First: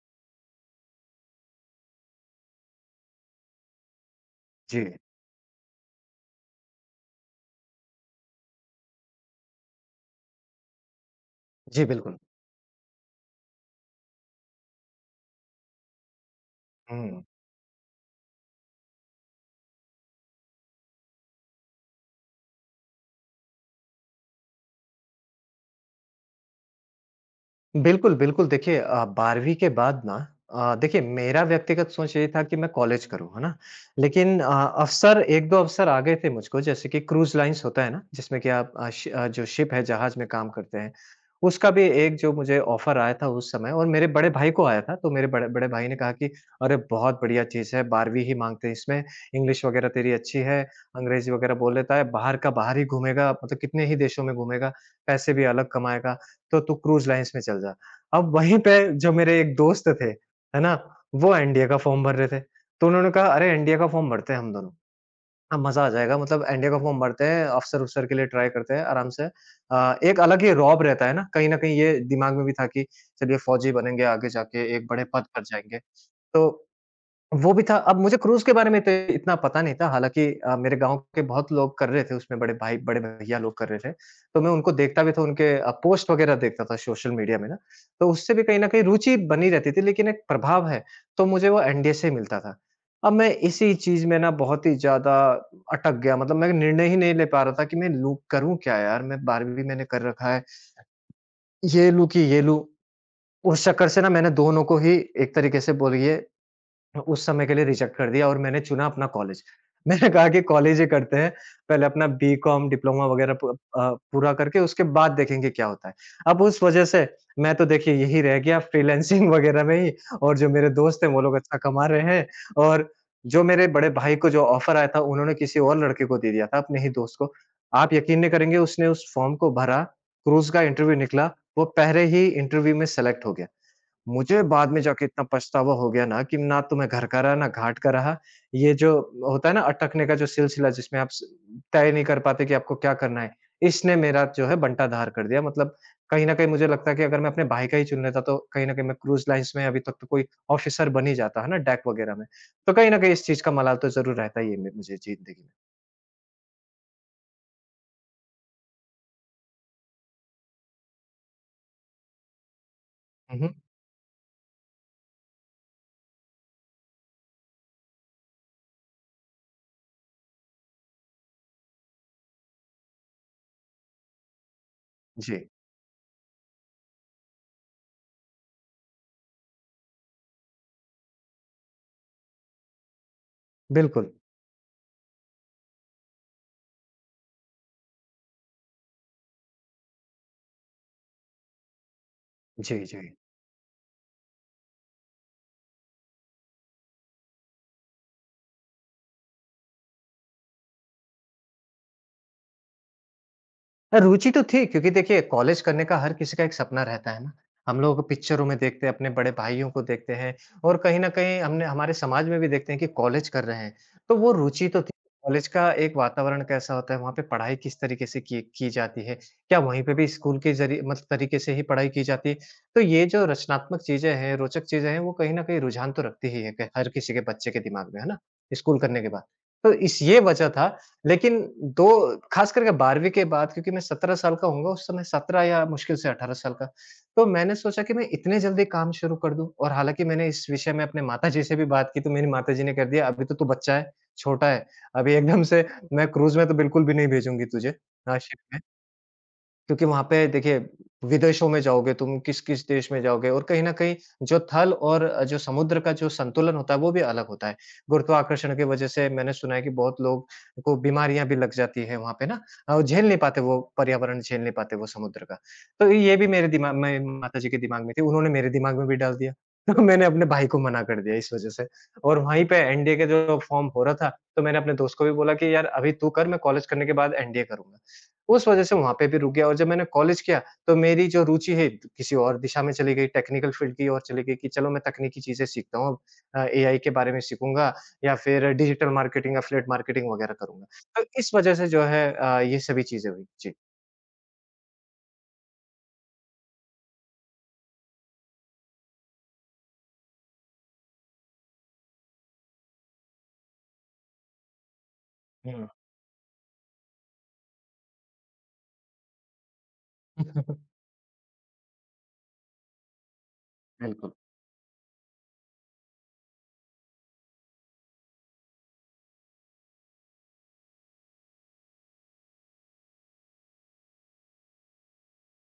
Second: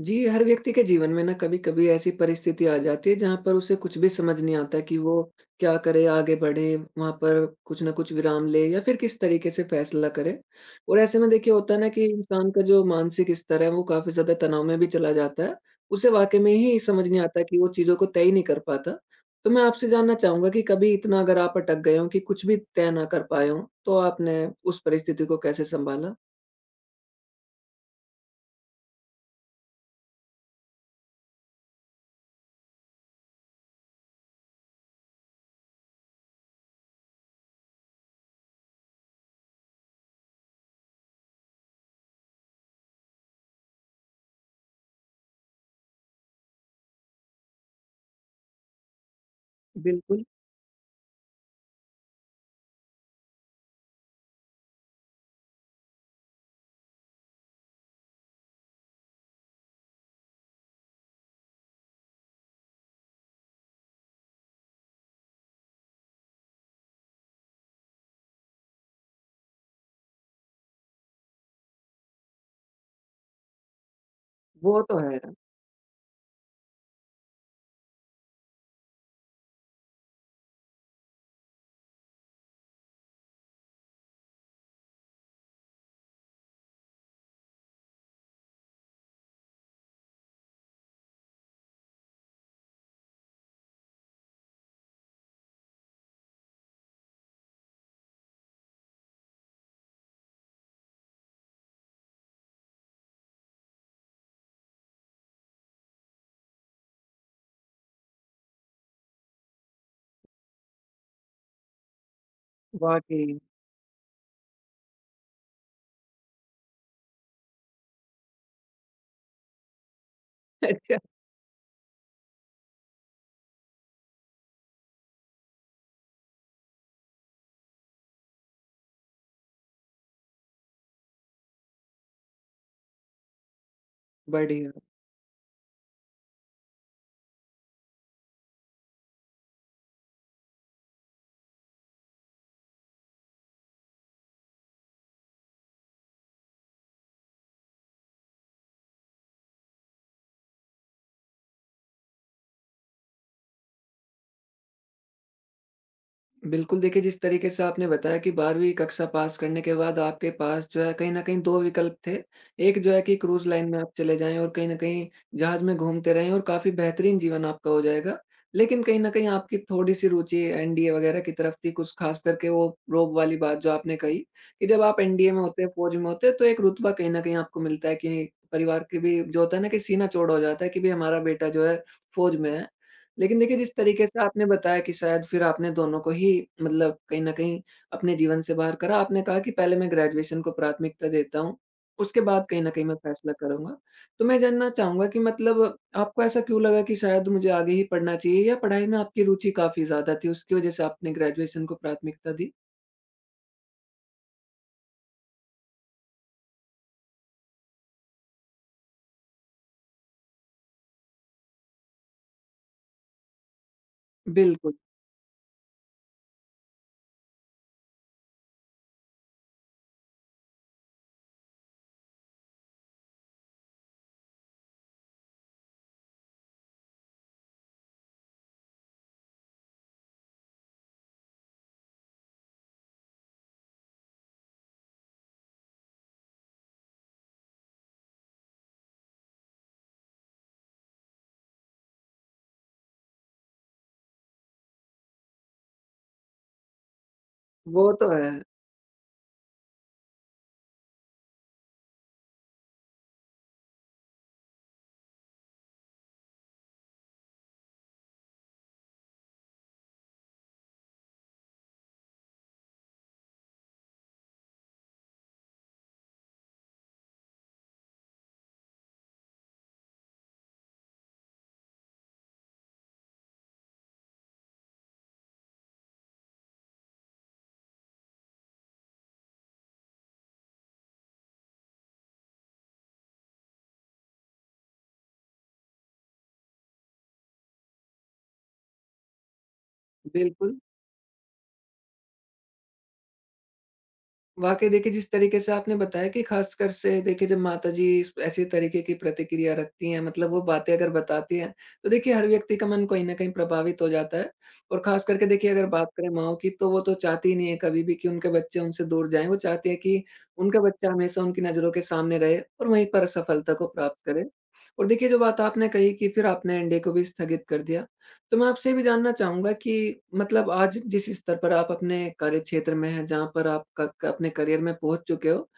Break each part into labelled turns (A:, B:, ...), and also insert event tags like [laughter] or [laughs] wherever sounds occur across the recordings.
A: जी, हर व्यक्ति के जीवन में ना कभी-कभी ऐसी परिस्थिति आ जाती है जहाँ पर उसे कुछ भी समझ नहीं आता
B: जी।
A: कि वो क्या करे, आगे बढ़े, वहाँ पर कुछ न कुछ विराम ले या फिर किस तरीके से फैसला करे। और ऐसे में देखिए होता है
B: जी,
A: ना कि
B: बिल्कुल।
A: इंसान का जो मानसिक स्तर है वो काफ़ी ज़्यादा तनाव में भी चला जाता है। उसे वाक़ई में ही समझ नहीं
B: हुँ।
A: आता कि वो चीज़ों को तय ही नहीं कर पाता। तो मैं आपसे जानना चाहूँगा कि कभी इतना अगर आप अटक गए हों कि कुछ भी तय ना कर पाए हों, तो आपने उस परिस्थिति को कैसे सँभाला?
B: बिल्कुल, बिल्कुल। देखिए 12वीं के बाद ना देखिए मेरा व्यक्तिगत सोच यही था कि मैं कॉलेज करूँ, है ना? लेकिन अवसर 1-2 अवसर आ गए थे मुझको, जैसे कि क्रूज़ लाइन्स होता है ना, जिसमें कि आप जो शिप है, जहाज़ में काम करते हैं, उसका भी एक जो मुझे ऑफ़र आया था उस समय, और मेरे बड़े भाई को आया था। तो मेरे बड़े बड़े भाई ने कहा कि अरे! बहुत बढ़िया चीज़ है, 12वीं ही माँगते हैं इसमें, इंग्लिश वग़ैरह तेरी
A: बिल्कुल,
B: अच्छी है, अंग्रेज़ी वग़ैरह बोल लेता है, बाहर का बाहर ही घूमेगा, मतलब कितने ही देशों में घूमेगा, पैसे भी अलग कमाएगा। तो तू क्रूज़ लाइन्स में चल जा। अब वहीं पे जो मेरे एक दोस्त थे, है ना? वो एनडीए का फ़ॉर्म भर रहे थे। तो उन्होंने कहा, अरे एनडीए का फ़ॉर्म भरते हैं हम दोनों। हाँ, मज़ा आ जाएगा, मतलब एनडीए का फ़ॉर्म भरते हैं, अफ़सर-वफ़सर के लिए ट्राई करते हैं आराम से। एक अलग ही रौब रहता है ना, कहीं न कहीं ये दिमाग में भी था कि चलिए फौजी बनेंगे, आगे जाके
A: वो
B: एक
A: तो
B: बड़े
A: है,
B: पद पर जाएँगे। तो वो भी था। अब मुझे क्रूज़ के बारे में तो इतना पता नहीं था, हालाँकि मेरे गाँव के बहुत लोग कर रहे थे उसमें, बड़े भाई बड़े भैया लोग कर रहे थे। तो मैं उनको देखता भी था, उनके पोस्ट वग़ैरह देखता था सोशल मीडिया में ना, तो उससे भी कहीं न कहीं रुचि बनी रहती थी, लेकिन एक प्रभाव है, तो मुझे वो एनडीए से ही मिलता था। अब मैं इसी चीज़ में ना बहुत ही ज़्यादा अटक गया, मतलब मैं निर्णय ही नहीं ले पा रहा था कि मैं लूँ करूँ क्या यार? मैं 12वीं मैंने कर रखा है, ये लूँ कि ये लूँ? उस चक्कर से ना मैंने दोनों को ही एक तरीके से बोलिए उस समय के लिए रिजेक्ट कर दिया और मैंने चुना अपना कॉलेज। [laughs] मैंने कहा कि कॉलेज ही करते हैं, पहले अपना बीकॉम, डिप्लोमा वगैरह
A: वाक़ई।
B: पूरा करके उसके बाद देखेंगे क्या होता है। अब उस वजह से मैं तो देखिए यही रह गया, फ्रीलांसिंग [laughs] वगैरह में ही, और जो मेरे दोस्त हैं
A: [laughs]
B: वो लोग अच्छा कमा रहे हैं। और जो मेरे बड़े भाई को जो ऑफ़र आया था, उन्होंने किसी और लड़के को दे दिया था, अपने ही दोस्त को। आप यकीन नहीं करेंगे, उसने उस फ़ॉर्म को भरा, क्रूज़ का इंटरव्यू निकला, वो पहले ही इंटरव्यू में सेलेक्ट हो गया। मुझे बाद
A: बढ़िया।
B: में जाके इतना पछतावा हो गया ना कि ना तो मैं घर का रहा, ना घाट का रहा। ये जो होता है ना अटकने का जो सिलसिला, जिसमें आप स तय नहीं कर पाते कि आपको क्या करना है, इसने मेरा जो है बंटाधार कर दिया। मतलब कहीं न कहीं मुझे लगता है कि अगर मैं अपने भाई का ही चुन लेता, तो कहीं न कहीं मैं क्रूज़ लाइन्स में अभी तक तो कोई ऑफ़िसर बन ही जाता, है ना? डैक वगैरह में। तो कहीं न कहीं इस चीज़ का मलाल तो ज़रूर रहता ही है मे मुझे ज़िंदगी में।
A: बिल्कुल देखिए, जिस तरीके से आपने बताया कि 12वीं कक्षा पास करने के बाद आपके पास जो है कहीं न कहीं 2 विकल्प थे। एक जो है कि
B: हुँ,
A: क्रूज़
B: हुँ।
A: लाइन में आप चले जाएँ और कहीं न कहीं जहाज़ में घूमते रहें और काफ़ी बेहतरीन जीवन आपका हो जाएगा। लेकिन कहीं न कहीं आपकी थोड़ी-सी रुचि एनडीए वग़ैरह की तरफ थी, कुछ ख़ास करके वो रोब वाली बात जो आपने कही कि जब आप एनडीए में
B: जी,
A: होते हैं, फ़ौज में होते हैं, तो एक रुतबा कहीं न कहीं आपको मिलता है कि परिवार के भी जो होता है ना कि सीना चौड़ा हो जाता है कि भई हमारा बेटा जो है फ़ौज में है। लेकिन देखिए, जिस तरीके
B: बिल्कुल।
A: से आपने बताया कि शायद फिर आपने दोनों को ही मतलब कहीं न कहीं अपने जीवन से बाहर करा। आपने कहा कि पहले मैं ग्रेजुएशन को प्राथमिकता देता हूँ, उसके बाद कहीं न
B: जी,
A: कहीं मैं
B: जी।
A: फैसला करूँगा। तो मैं जानना चाहूँगा कि मतलब आपको ऐसा क्यों लगा कि शायद मुझे आगे ही पढ़ना चाहिए या पढ़ाई में आपकी रुचि काफ़ी ज़्यादा थी, उसकी वजह से आपने ग्रेजुएशन को प्राथमिकता दी?
B: हाँ, रुचि तो थी, क्योंकि देखिए कॉलेज करने का हर किसी का एक सपना रहता है ना। हम लोग पिक्चरों में देखते हैं, अपने बड़े भाइयों को देखते हैं, और कहीं न कहीं हमने हमारे समाज में भी देखते हैं कि कॉलेज कर रहे हैं। तो वो रुचि
A: बिल्कुल,
B: तो थी, कॉलेज का एक वातावरण कैसा होता है, वहाँ पे पढ़ाई किस तरीके से की जाती है, क्या वहीं पे भी स्कूल के ज़रिए मतलब तरीके से ही पढ़ाई की जाती है। तो ये जो रचनात्मक चीज़ें हैं, रोचक चीज़ें हैं, वो कहीं न कहीं रुझान तो रखती ही है, क हर किसी के बच्चे के दिमाग में, है ना? स्कूल करने के बाद। तो इस ये वजह था, लेकिन 2 ख़ास करके 12वीं के बाद, क्योंकि मैं 17 साल का होऊँगा उस समय, 17 या मुश्किल से 18 साल का। तो मैंने सोचा कि मैं इतने जल्दी काम शुरू कर दूँ, और हालाँकि मैंने इस विषय में अपने माताजी से भी बात की, तो मेरी माताजी ने कह दिया, "अभी तो तू बच्चा है, छोटा है, अभी एकदम से मैं क्रूज़ में तो बिल्कुल भी नहीं भेजूँगी तुझे।"
A: वो तो
B: हाँ,
A: है।
B: शिप में। क्योंकि वहाँ पे देखिए विदेशों में जाओगे तुम, किस-किस देश में जाओगे, और कहीं न कहीं जो थल और जो समुद्र का जो संतुलन होता है, वो भी अलग होता है। गुरुत्वाकर्षण की वजह से मैंने सुना है कि बहुत लोग को बीमारियाँ भी लग जाती हैं वहाँ पे ना, वो झेल नहीं पाते, वो पर्यावरण झेल नहीं पाते वो समुद्र का। तो ये भी मेरे दिमाग में, माताजी के दिमाग में थी, उन्होंने मेरे दिमाग में भी डाल दिया। [laughs] तो मैंने अपने भाई को मना कर दिया इस वजह से, और वहीं पे एनडीए का जो फॉर्म हो रहा था, तो मैंने अपने दोस्त को भी बोला कि यार अभी तू कर, मैं कॉलेज करने के बाद एनडीए करूँगा। उस वजह से वहाँ पे भी रुक गया, और जब मैंने कॉलेज किया, तो मेरी जो रुचि है किसी और दिशा में चली गई, टेक्निकल फ़ील्ड की ओर चली गई, कि चलो मैं तकनीकी चीज़ें सीखता हूँ अब, एआई के बारे में सीखूँगा, या फिर डिजिटल मार्केटिंग, एफ़िलिएट मार्केटिंग वगैरह
A: बिल्कुल।
B: करूँगा। तो इस वजह से जो है ये सभी चीज़ें हुई। जी।
A: वाक़ई देखिए, जिस तरीके से आपने बताया कि ख़ासकर से देखिए जब माताजी इस ऐसे तरीके की प्रतिक्रिया रखती हैं, मतलब वो बातें अगर बताती हैं, तो देखिए हर व्यक्ति का मन कहीं न कहीं प्रभावित हो जाता है। और ख़ास करके देखिए अगर
B: हुँ।
A: बात करें माँओं की तो वो तो चाहती ही नहीं है कभी भी कि उनके बच्चे उनसे दूर जाएँ, वो चाहती है कि उनका
B: [laughs]
A: बच्चा हमेशा उनकी नज़रों के सामने रहे और वहीं पर सफलता को प्राप्त
B: बिल्कुल।
A: करे। और देखिए जो बात आपने कही कि फिर आपने एनडीए को भी स्थगित कर दिया। तो मैं आपसे ये भी जानना चाहूँगा कि मतलब आज जिस स्तर पर आप अपने कार्यक्षेत्र में हैं, जहाँ पर आप क क अपने करियर में पहुँच चुके हो,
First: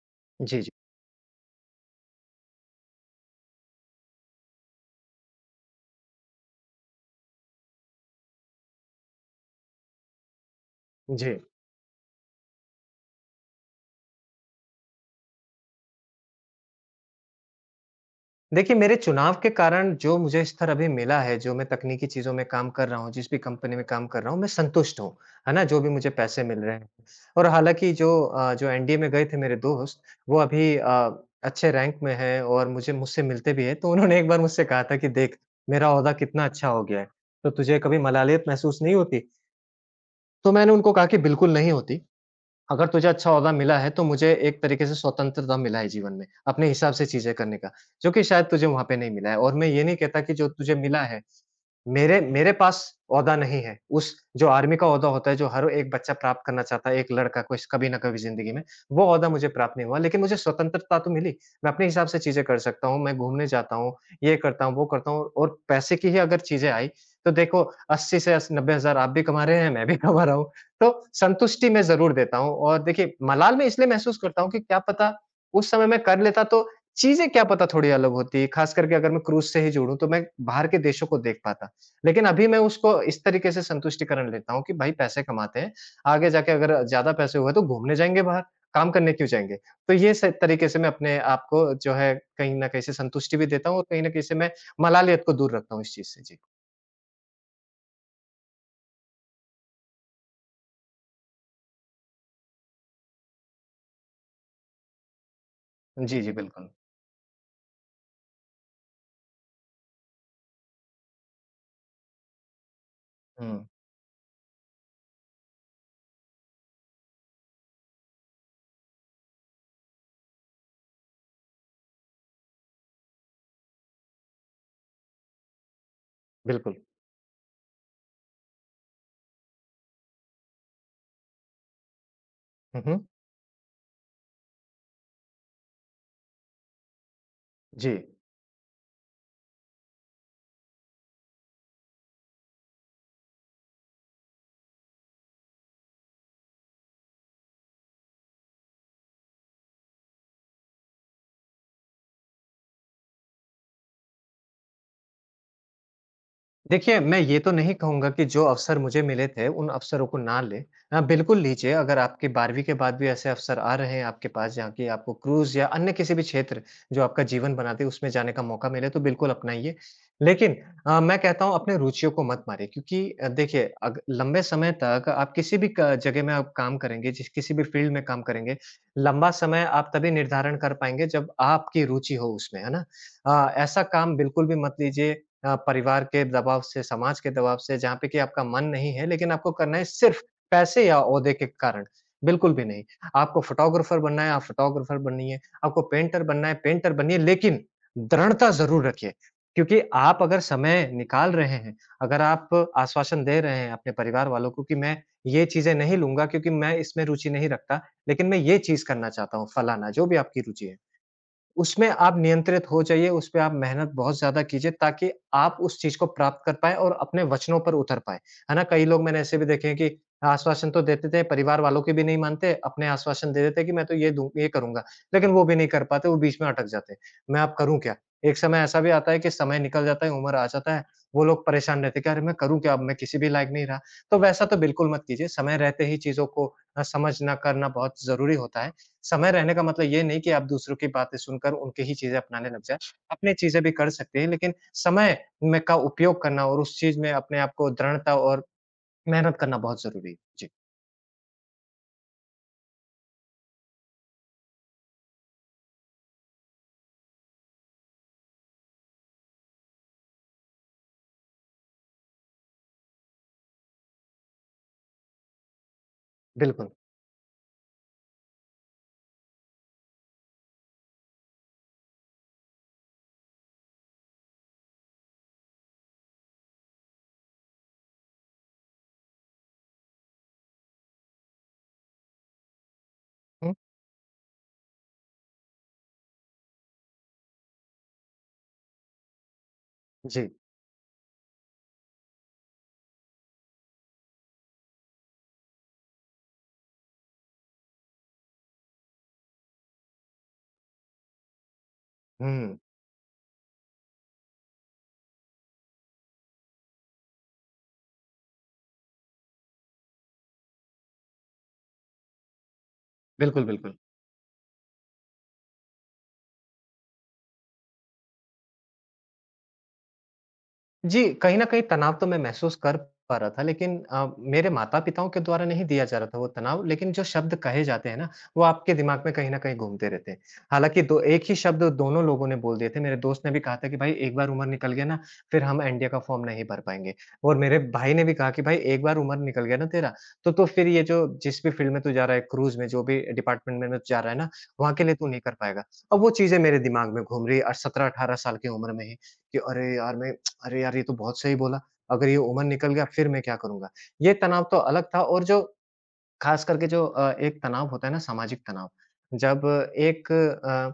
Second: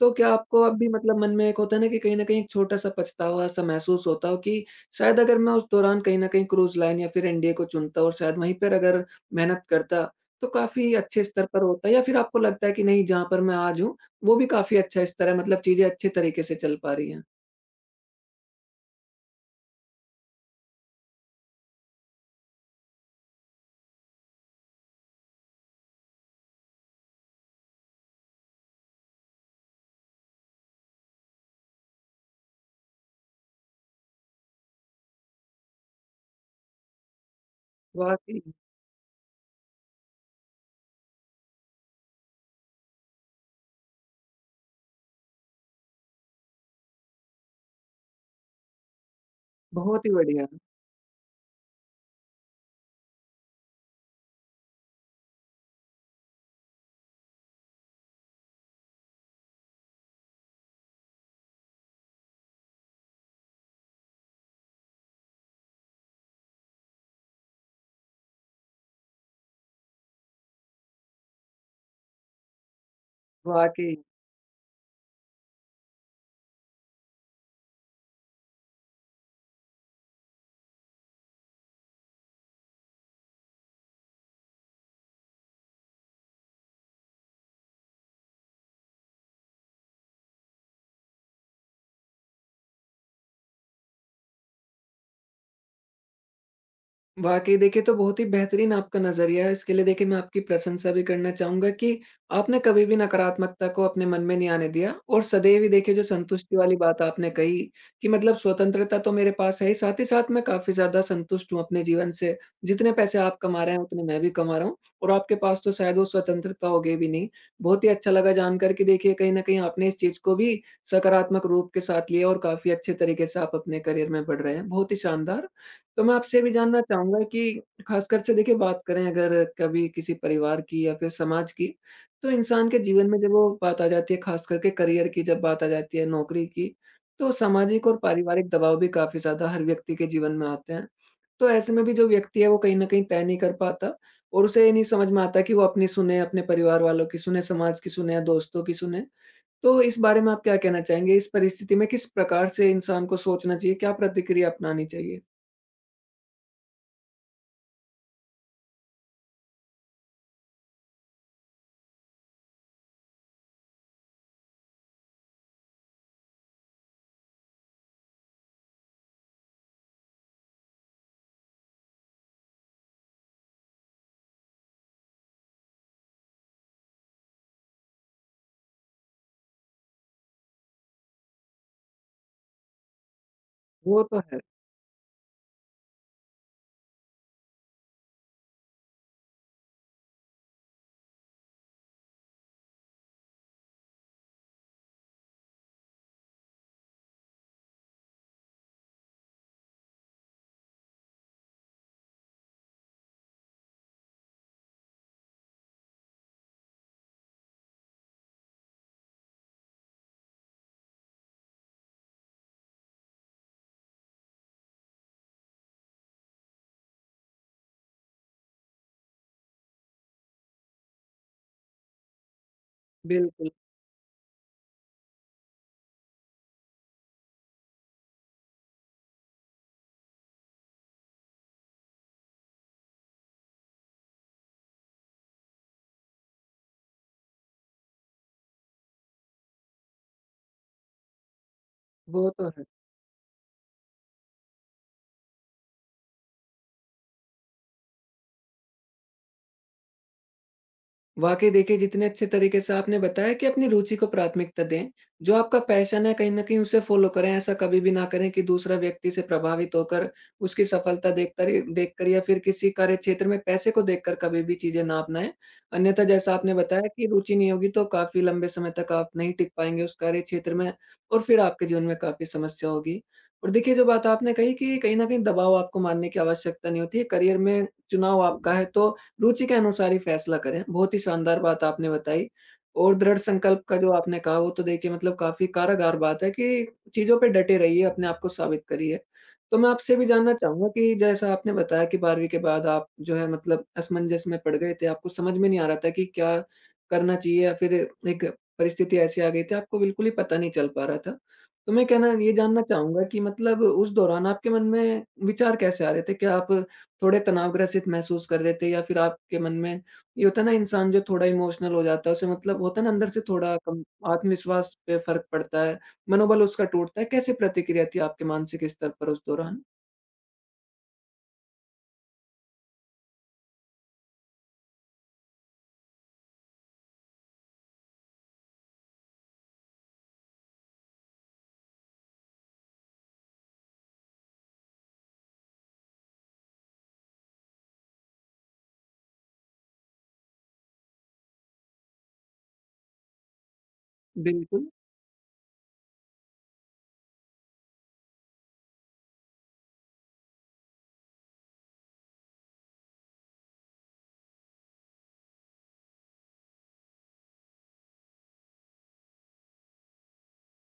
A: तो क्या
B: जी,
A: आपको
B: जी।
A: अब भी मतलब मन में एक होता है ना कि कहीं न कहीं एक छोटा-सा पछतावा-सा महसूस होता हो कि शायद अगर मैं उस दौरान कहीं न कहीं क्रूज़ लाइन या फिर एनडीए को चुनता और शायद वहीं पर अगर मेहनत करता, तो काफ़ी अच्छे
B: जी।
A: स्तर पर होता? या फिर आपको लगता है कि नहीं, जहाँ पर मैं आज हूँ, वो भी काफ़ी अच्छा स्तर है, मतलब चीज़ें अच्छे तरीके से चल पा रही हैं?
B: देखिए, मेरे चुनाव के कारण जो मुझे स्तर अभी मिला है, जो मैं तकनीकी चीज़ों में काम कर रहा हूँ, जिस भी कंपनी में काम कर रहा हूँ, मैं संतुष्ट हूँ, है ना? जो भी मुझे पैसे मिल रहे हैं। और हालाँकि जो जो एनडीए में गए थे मेरे दोस्त, वो अभी अच्छे रैंक में हैं और मुझे मुझसे मिलते भी हैं, तो उन्होंने एक बार मुझसे कहा था कि, "देख, मेरा ओहदा कितना अच्छा हो गया है, तो तुझे कभी
A: वाक़ई,
B: मलालियत महसूस नहीं होती?" तो मैंने उनको कहा कि, "बिल्कुल नहीं होती।" अगर तुझे अच्छा ओहदा मिला है, तो मुझे एक तरीके से स्वतंत्रता मिला है जीवन में, अपने हिसाब से चीज़ें करने का, जो कि शायद तुझे वहाँ पे नहीं मिला है, और मैं ये नहीं
A: बहुत ही
B: कहता कि
A: बढ़िया,
B: जो तुझे मिला है, मेरे मेरे पास ओहदा नहीं है। उस जो आर्मी का ओहदा होता है, जो हर एक बच्चा प्राप्त करना चाहता है, एक लड़का कुछ कभी ना कभी ज़िंदगी में, वो ओहदा मुझे प्राप्त नहीं हुआ। लेकिन मुझे स्वतंत्रता तो मिली। मैं अपने हिसाब से चीज़ें कर सकता हूँ, मैं घूमने जाता हूँ, ये करता हूँ, वो करता हूँ, और पैसे की ही अगर चीज़ें आई, तो देखो 80 से अस 90,000 आप भी कमा रहे हैं, मैं भी [laughs] कमा रहा हूँ। तो संतुष्टि मैं ज़रूर देता हूँ, और देखिए मलाल मैं इसलिए
A: वाक़ई।
B: महसूस करता हूँ कि क्या पता उस समय मैं कर लेता तो चीज़ें क्या पता थोड़ी अलग होती। ख़ास करके अगर मैं क्रूज़ से ही जुड़ूँ, तो मैं बाहर के देशों को देख पाता। लेकिन अभी मैं उसको इस तरीके से संतुष्टिकरण लेता हूँ कि भाई पैसे कमाते हैं, आगे जाके अगर ज़्यादा पैसे हुए तो घूमने जाएँगे बाहर, काम करने क्यों जाएँगे? तो ये स तरीके से मैं अपने आप को जो है कहीं न कहीं से संतुष्टि भी देता हूँ, और कहीं न कहीं से मैं मलालियत को दूर रखता हूँ इस चीज़ से। जी।
A: वाक़ई देखिए, तो बहुत ही बेहतरीन आपका नज़रिया है। इसके लिए देखिए मैं आपकी प्रशंसा भी करना चाहूँगा कि आपने कभी भी नकारात्मकता को अपने मन में नहीं आने दिया और सदैव ही देखिए जो
B: जी, जी,
A: संतुष्टि
B: बिल्कुल।
A: वाली बात आपने कही कि मतलब स्वतंत्रता तो मेरे पास है ही साथ मैं काफ़ी ज़्यादा संतुष्ट हूँ अपने जीवन से। जितने पैसे आप कमा
B: हुँ,
A: रहे हैं, उतने मैं भी कमा रहा हूँ और आपके पास तो शायद वो स्वतंत्रता होगी भी नहीं। बहुत ही अच्छा लगा जानकर कि देखिए कहीं न कहीं आपने इस चीज़ को भी सकारात्मक रूप के साथ लिया और काफ़ी अच्छे तरीके से आप अपने करियर में बढ़ रहे हैं। बहुत ही शानदार। तो मैं आपसे भी
B: बिल्कुल।
A: जानना चाहूँगा कि ख़ासकर से देखिए बात करें अगर कभी किसी परिवार की या फिर समाज की, तो इंसान के
B: हुँ, हुँ।
A: जीवन में जब वो बात आ जाती है ख़ास करके करियर की जब बात आ जाती है, नौकरी की, तो सामाजिक
B: जी।
A: और पारिवारिक दबाव भी काफ़ी ज़्यादा हर व्यक्ति के जीवन में आते हैं। तो ऐसे में भी जो व्यक्ति है वो कहीं न कहीं तय नहीं कर पाता और उसे ये नहीं समझ में आता कि वो अपनी सुने, अपने परिवार वालों की सुने, समाज की सुने या दोस्तों की सुने। तो इस बारे में आप क्या कहना चाहेंगे? इस परिस्थिति में किस प्रकार से इंसान को सोचना चाहिए? क्या प्रतिक्रिया अपनानी चाहिए?
B: देखिए, मैं ये तो नहीं कहूँगा कि जो अवसर मुझे मिले थे, उन अवसरों को ना लें। हाँ, बिल्कुल लीजिए, अगर आपके 12वीं के बाद भी ऐसे अवसर आ रहे हैं आपके पास, जहाँ कि आपको क्रूज़ या अन्य किसी भी क्षेत्र, जो आपका जीवन बनाते हैं, उसमें जाने का मौका मिले, तो बिल्कुल अपनाइए। लेकिन मैं कहता हूँ, अपने रुचियों को मत मारिए, क्योंकि देखिए, अग लंबे समय तक आप किसी भी क जगह में आप काम करेंगे, जिस किसी भी फ़ील्ड में काम करेंगे, लंबा समय आप तभी निर्धारण कर पाएँगे, जब आपकी रुचि हो उसमें, है ना? ऐसा
A: वो
B: काम
A: तो है।
B: बिल्कुल भी मत लीजिए परिवार के दबाव से, समाज के दबाव से, जहाँ पे कि आपका मन नहीं है, लेकिन आपको करना है सिर्फ़ पैसे या ओहदे के कारण, बिल्कुल भी नहीं। आपको फोटोग्राफ़र बनना है, आप फोटोग्राफ़र बनिए, आपको पेंटर बनना है, पेंटर बनिए, लेकिन दृढ़ता ज़रूर रखिए। क्योंकि आप अगर समय निकाल रहे हैं, अगर आप आश्वासन दे रहे हैं अपने परिवार वालों को कि मैं ये चीज़ें नहीं लूँगा क्योंकि मैं इसमें रुचि नहीं रखता, लेकिन मैं ये चीज़ करना चाहता हूँ, फलाना, जो भी आपकी रुचि है। उसमें आप नियंत्रित हो जाइए, उसपे आप मेहनत बहुत ज़्यादा कीजिए ताकि आप उस चीज़ को प्राप्त कर पाएँ और अपने वचनों पर उतर पाएँ। है ना? कई लोग मैंने ऐसे भी देखे हैं कि आश्वासन तो देते थे, परिवार वालों के भी नहीं मानते, अपने आश्वासन दे
A: बिल्कुल,
B: देते हैं कि मैं तो ये दूँ ये करूँगा, लेकिन वो भी नहीं कर पाते, वो बीच में अटक जाते हैं। मैं अब करूँ क्या? एक समय ऐसा भी आता है कि समय निकल जाता है, उम्र आ जाता है, वो लोग परेशान रहते हैं कि अरे! मैं करूँ क्या अब? मैं किसी भी लायक नहीं रहा। तो वैसा तो बिल्कुल मत कीजिए, समय रहते ही चीज़ों को समझना करना बहुत ज़रूरी होता है। समय रहने का मतलब ये नहीं कि आप दूसरों की बातें सुनकर उनकी ही चीज़ें
A: वो तो
B: अपनाने लग
A: है।
B: जाएँ। अपनी चीज़ें भी कर सकते हैं लेकिन समय में का उपयोग करना और उस चीज़ में अपने आप को दृढ़ता और मेहनत करना बहुत ज़रूरी है। जी,
A: वाक़ई देखिए जितने अच्छे तरीके से आपने बताया कि अपनी रुचि को प्राथमिकता दें, जो आपका पैशन है कहीं न कहीं उसे फ़ॉलो करें, ऐसा कभी भी ना करें कि दूसरा व्यक्ति से प्रभावित होकर उसकी सफलता देखता रे देखकर या फिर किसी कार्यक्षेत्र में पैसे को देखकर कभी भी चीज़ें ना अपनाएँ। अन्यथा जैसा आपने
B: बिल्कुल।
A: बताया कि रुचि नहीं होगी तो काफ़ी लंबे समय तक आप नहीं टिक पाएँगे उस कार्यक्षेत्र में और फिर आपके जीवन में काफ़ी समस्या होगी। और देखिए जो बात आपने कही कि कहीं न कहीं दबाव आपको मानने की आवश्यकता नहीं होती है, करियर में चुनाव आपका है तो रुचि के अनुसार ही फ़ैसला करें। बहुत ही शानदार बात आपने बताई और दृढ़
B: हुँ,
A: संकल्प का जो आपने कहा वो तो देखिए मतलब काफ़ी कारागार बात है कि चीज़ों पे डटे रहिए, अपने आप को साबित करिए। तो मैं आपसे भी
B: जी।
A: जानना चाहूँगा कि जैसा आपने बताया कि 12वीं के बाद आप जो है मतलब असमंजस में पड़ गए थे, आपको समझ में नहीं आ रहा था कि क्या करना चाहिए या फिर एक परिस्थिति ऐसी आ गई थी आपको बिल्कुल ही पता नहीं चल पा रहा था। तो मैं कहना ये
B: हुँ,
A: जानना चाहूँगा कि मतलब उस दौरान आपके मन में विचार कैसे आ रहे थे? क्या आप थोड़े तनावग्रसित महसूस कर रहे थे या फिर आपके मन में ये होता है ना इंसान जो थोड़ा इमोशनल हो जाता है उसे मतलब होता है ना अंदर से
B: बिल्कुल,
A: थोड़ा
B: बिल्कुल।
A: कम आत्मविश्वास पे फ़र्क पड़ता है, मनोबल उसका टूटता है, कैसी प्रतिक्रिया थी आपके मानसिक स्तर पर उस दौरान?
B: जी, कहीं न कहीं तनाव तो मैं महसूस कर पा रहा था लेकिन मेरे माता-पिताओं के द्वारा नहीं दिया जा रहा था वो तनाव लेकिन जो शब्द कहे जाते हैं ना, वो आपके दिमाग में कहीं न कहीं घूमते रहते हैं। हालाँकि दो एक ही शब्द दोनों लोगों ने बोल दिए थे, मेरे दोस्त ने भी कहा था कि भाई एक बार उम्र निकल गया ना, फिर हम एनडीए का फ़ॉर्म नहीं भर पाएँगे और मेरे भाई ने भी कहा कि भाई एक बार उम्र निकल गया ना तेरा, तो फिर ये जो जिस भी फ़ील्ड में तू जा रहा है, क्रूज़ में जो भी डिपार्टमेंट में तू जा रहा है ना,
A: बिल्कुल,
B: वहाँ के लिए तू नहीं कर पाएगा। अब वो चीज़ें मेरे दिमाग में घूम रही है और 17-18 साल की उम्र में ही कि अरे यार! मैं अरे यार! ये तो बहुत सही बोला, अगर ये उमर निकल गया फिर मैं क्या करूँगा? ये तनाव तो अलग था और जो खास करके जो अ, एक तनाव होता है ना सामाजिक तनाव, जब एक अ,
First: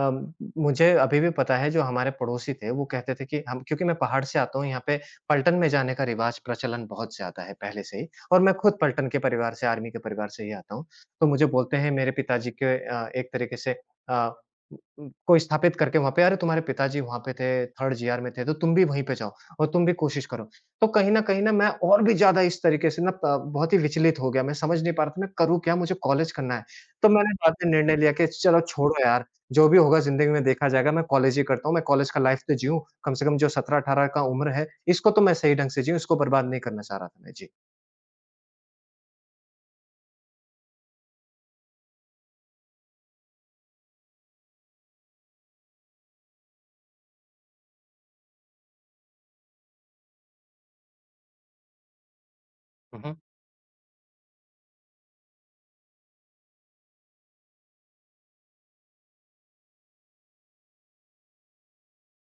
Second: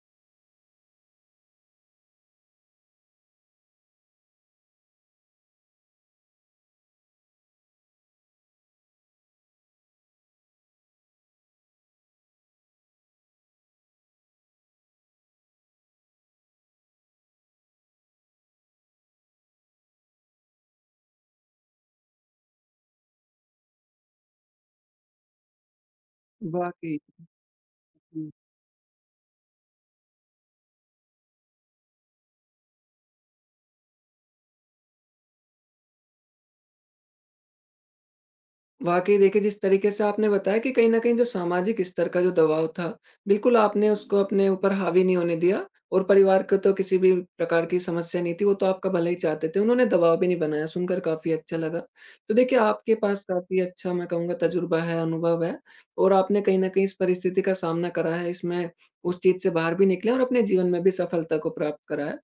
B: अम, मुझे अभी भी पता है जो हमारे पड़ोसी थे वो कहते थे कि हम क्योंकि मैं पहाड़ से आता हूँ यहाँ पे पलटन में जाने का रिवाज प्रचलन बहुत ज़्यादा है पहले से ही और मैं खुद पलटन के परिवार से आर्मी के परिवार से ही आता हूँ। तो मुझे बोलते हैं मेरे पिताजी के एक तरीके से अ, को स्थापित करके वहाँ पे, "अरे! तुम्हारे पिताजी वहाँ पे थे, 3rd जीआर में थे, तो तुम भी वहीं पे जाओ और तुम भी कोशिश करो।" तो कहीं न कहीं ना मैं और भी ज़्यादा इस तरीके से ना प बहुत ही विचलित हो गया, मैं समझ नहीं पा रहा था मैं करूँ क्या? मुझे कॉलेज करना है।
A: वाक़ई।
B: तो मैंने बाद में निर्णय लिया कि चलो छोड़ो यार, जो भी होगा ज़िंदगी में देखा जाएगा, मैं कॉलेज ही करता हूँ, मैं कॉलेज का लाइफ़ तो जीऊँ, कम से कम जो 17-18 का उम्र है, इसको तो मैं सही ढंग से जीऊँ, इसको बर्बाद नहीं करना चाह रहा था मैं। जी।
A: वाक़ई देखिए, जिस तरीके से आपने बताया कि कहीं न कहीं जो सामाजिक स्तर का जो दबाव था, बिल्कुल आपने उसको अपने ऊपर हावी नहीं होने दिया और परिवार को तो किसी भी प्रकार की समस्या नहीं थी, वो तो आपका भला ही चाहते थे, उन्होंने दबाव भी नहीं बनाया, सुनकर काफ़ी अच्छा लगा। तो देखिए, आपके
B: हुँ, हुँ।
A: पास काफ़ी अच्छा मैं कहूँगा तजुर्बा है, अनुभव है और आपने कहीं न कहीं इस परिस्थिति का सामना करा है, इसमें उस चीज़ से बाहर भी निकले और अपने जीवन में भी सफलता को प्राप्त करा है।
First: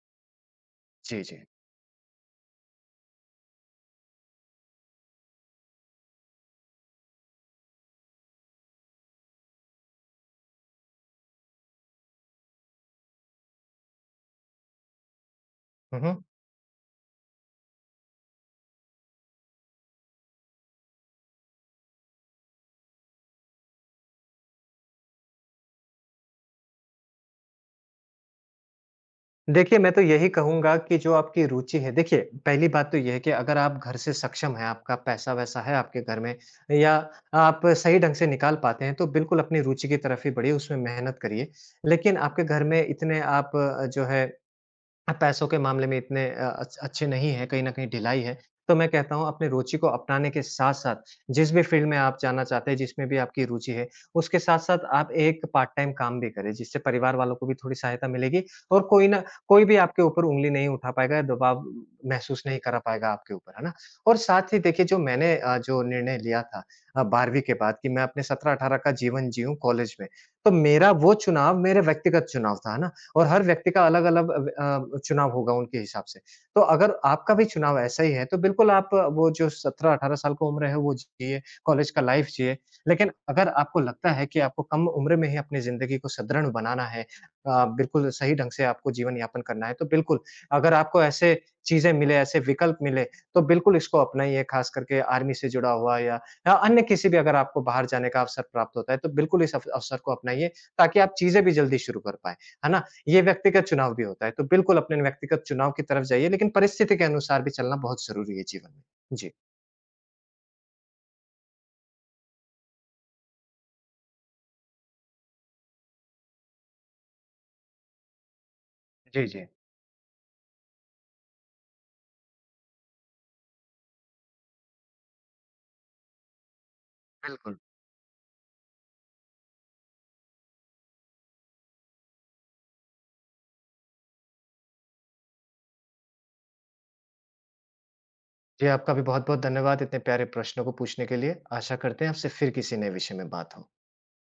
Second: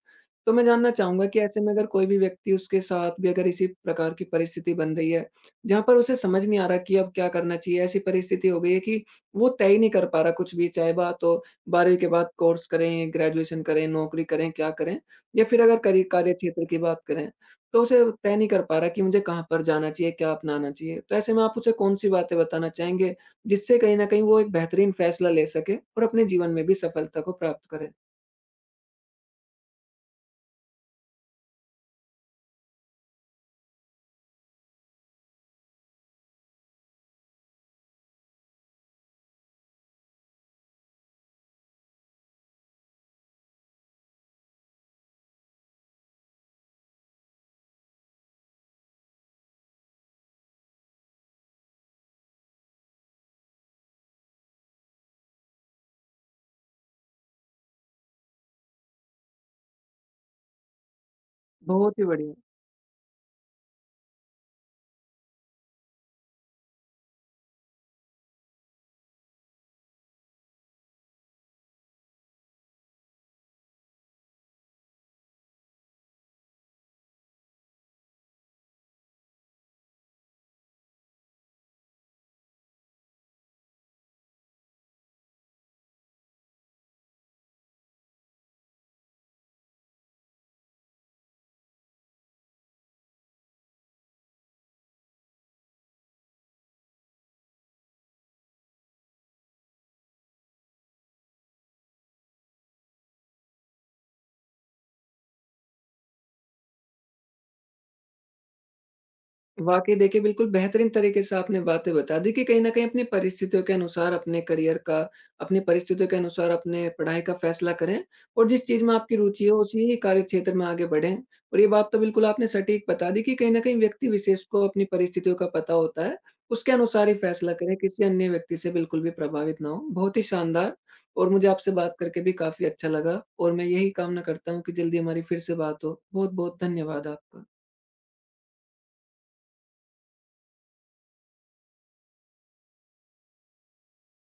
A: तो मैं जानना
B: जी,
A: चाहूँगा कि
B: जी।
A: ऐसे में अगर कोई भी व्यक्ति उसके साथ भी अगर इसी प्रकार की परिस्थिति बन रही है, जहाँ पर उसे समझ नहीं आ रहा कि अब क्या करना चाहिए। ऐसी परिस्थिति हो गई है कि वो तय ही नहीं कर पा रहा कुछ भी, चाहे बात हो 12वीं के बाद कोर्स करें, ग्रेजुएशन करें, नौकरी करें, क्या करें? या फिर अगर
B: हुँ,
A: करी
B: हुँ।
A: कार्यक्षेत्र की बात करें, तो उसे तय नहीं कर पा रहा कि मुझे कहाँ पर जाना चाहिए, क्या अपनाना चाहिए। तो ऐसे में आप उसे कौन-सी बातें बताना चाहेंगे, जिससे कहीं न कहीं वो एक बेहतरीन फैसला ले सके और अपने जीवन में भी सफलता को प्राप्त करे?
B: देखिए, मैं तो यही कहूँगा कि जो आपकी रुचि है देखिए, पहली बात तो ये है कि अगर आप घर से सक्षम हैं, आपका पैसा-वैसा है आपके घर में या आप सही ढंग से निकाल पाते हैं, तो बिल्कुल अपनी रुचि की तरफ ही बढ़िए, उसमें मेहनत करिए। लेकिन आपके घर में इतने आप जो है पैसों के मामले में इतने अच अच्छे नहीं हैं, कहीं न कहीं ढिलाई है। तो मैं कहता हूँ अपनी रुचि को अपनाने के साथ-साथ, जिस भी फ़ील्ड में आप जाना चाहते हैं, जिसमें भी आपकी रुचि है, उसके साथ-साथ आप एक पार्ट टाइम काम भी करें, जिससे परिवार वालों को भी थोड़ी सहायता मिलेगी और कोई ना कोई भी आपके ऊपर उँगली नहीं उठा पाएगा, दबाव
A: बहुत ही बढ़िया।
B: महसूस नहीं करा पाएगा आपके ऊपर, है ना? और साथ ही देखिए जो निर्णय लिया था 12वीं के बाद कि मैं अपने 17-18 का जीवन जीऊँ कॉलेज में, तो मेरा वो चुनाव मेरा व्यक्तिगत चुनाव था, है ना? और हर व्यक्ति का अलग-अलग चुनाव होगा उनके हिसाब से। तो अगर आपका भी चुनाव ऐसा ही है, तो बिल्कुल आप वो जो 17-18 साल की उम्र है वो जिए, कॉलेज का लाइफ़ जिए। लेकिन अगर आपको लगता है कि आपको कम उम्र में ही अपनी ज़िंदगी को सुदृढ़ बनाना है बिल्कुल सही ढंग से आपको जीवन यापन करना है, तो बिल्कुल अगर आपको ऐसे चीज़ें मिले, ऐसे विकल्प मिले, तो बिल्कुल इसको अपनाइए ख़ास करके आर्मी से जुड़ा हुआ या अन्य किसी भी अगर आपको बाहर जाने का अवसर प्राप्त होता है, तो बिल्कुल इस अव अवसर को अपनाइए ताकि आप चीज़ें भी जल्दी शुरू कर पाएँ। है ना? ये व्यक्तिगत चुनाव भी होता है, तो बिल्कुल अपने व्यक्तिगत चुनाव की तरफ जाइए, लेकिन परिस्थिति के अनुसार भी चलना बहुत ज़रूरी है जीवन में। जी।
A: वाक़ई देखिए, बिल्कुल बेहतरीन तरीके से आपने बातें बता दी कि कहीं न कहीं अपनी परिस्थितियों के अनुसार अपने करियर का, अपनी परिस्थितियों के अनुसार अपने पढ़ाई का फ़ैसला करें और जिस चीज़ में आपकी
B: जी, जी।
A: रुचि हो उसी कार्यक्षेत्र में आगे बढ़ें। और ये बात तो बिल्कुल आपने सटीक बता दी कि कहीं न कहीं व्यक्ति विशेष को अपनी परिस्थितियों का पता होता है, उसके अनुसार ही फ़ैसला
B: बिल्कुल।
A: करें, किसी अन्य व्यक्ति से बिल्कुल भी प्रभावित ना हों। बहुत ही शानदार और मुझे आपसे बात करके भी काफ़ी अच्छा लगा और मैं यही कामना करता हूँ कि जल्दी हमारी फिर से बात हो। बहुत-बहुत धन्यवाद आपका।
B: जी, आपका भी बहुत-बहुत धन्यवाद इतने प्यारे प्रश्नों को पूछने के लिए। आशा करते हैं आपसे फिर किसी नए विषय में बात हो।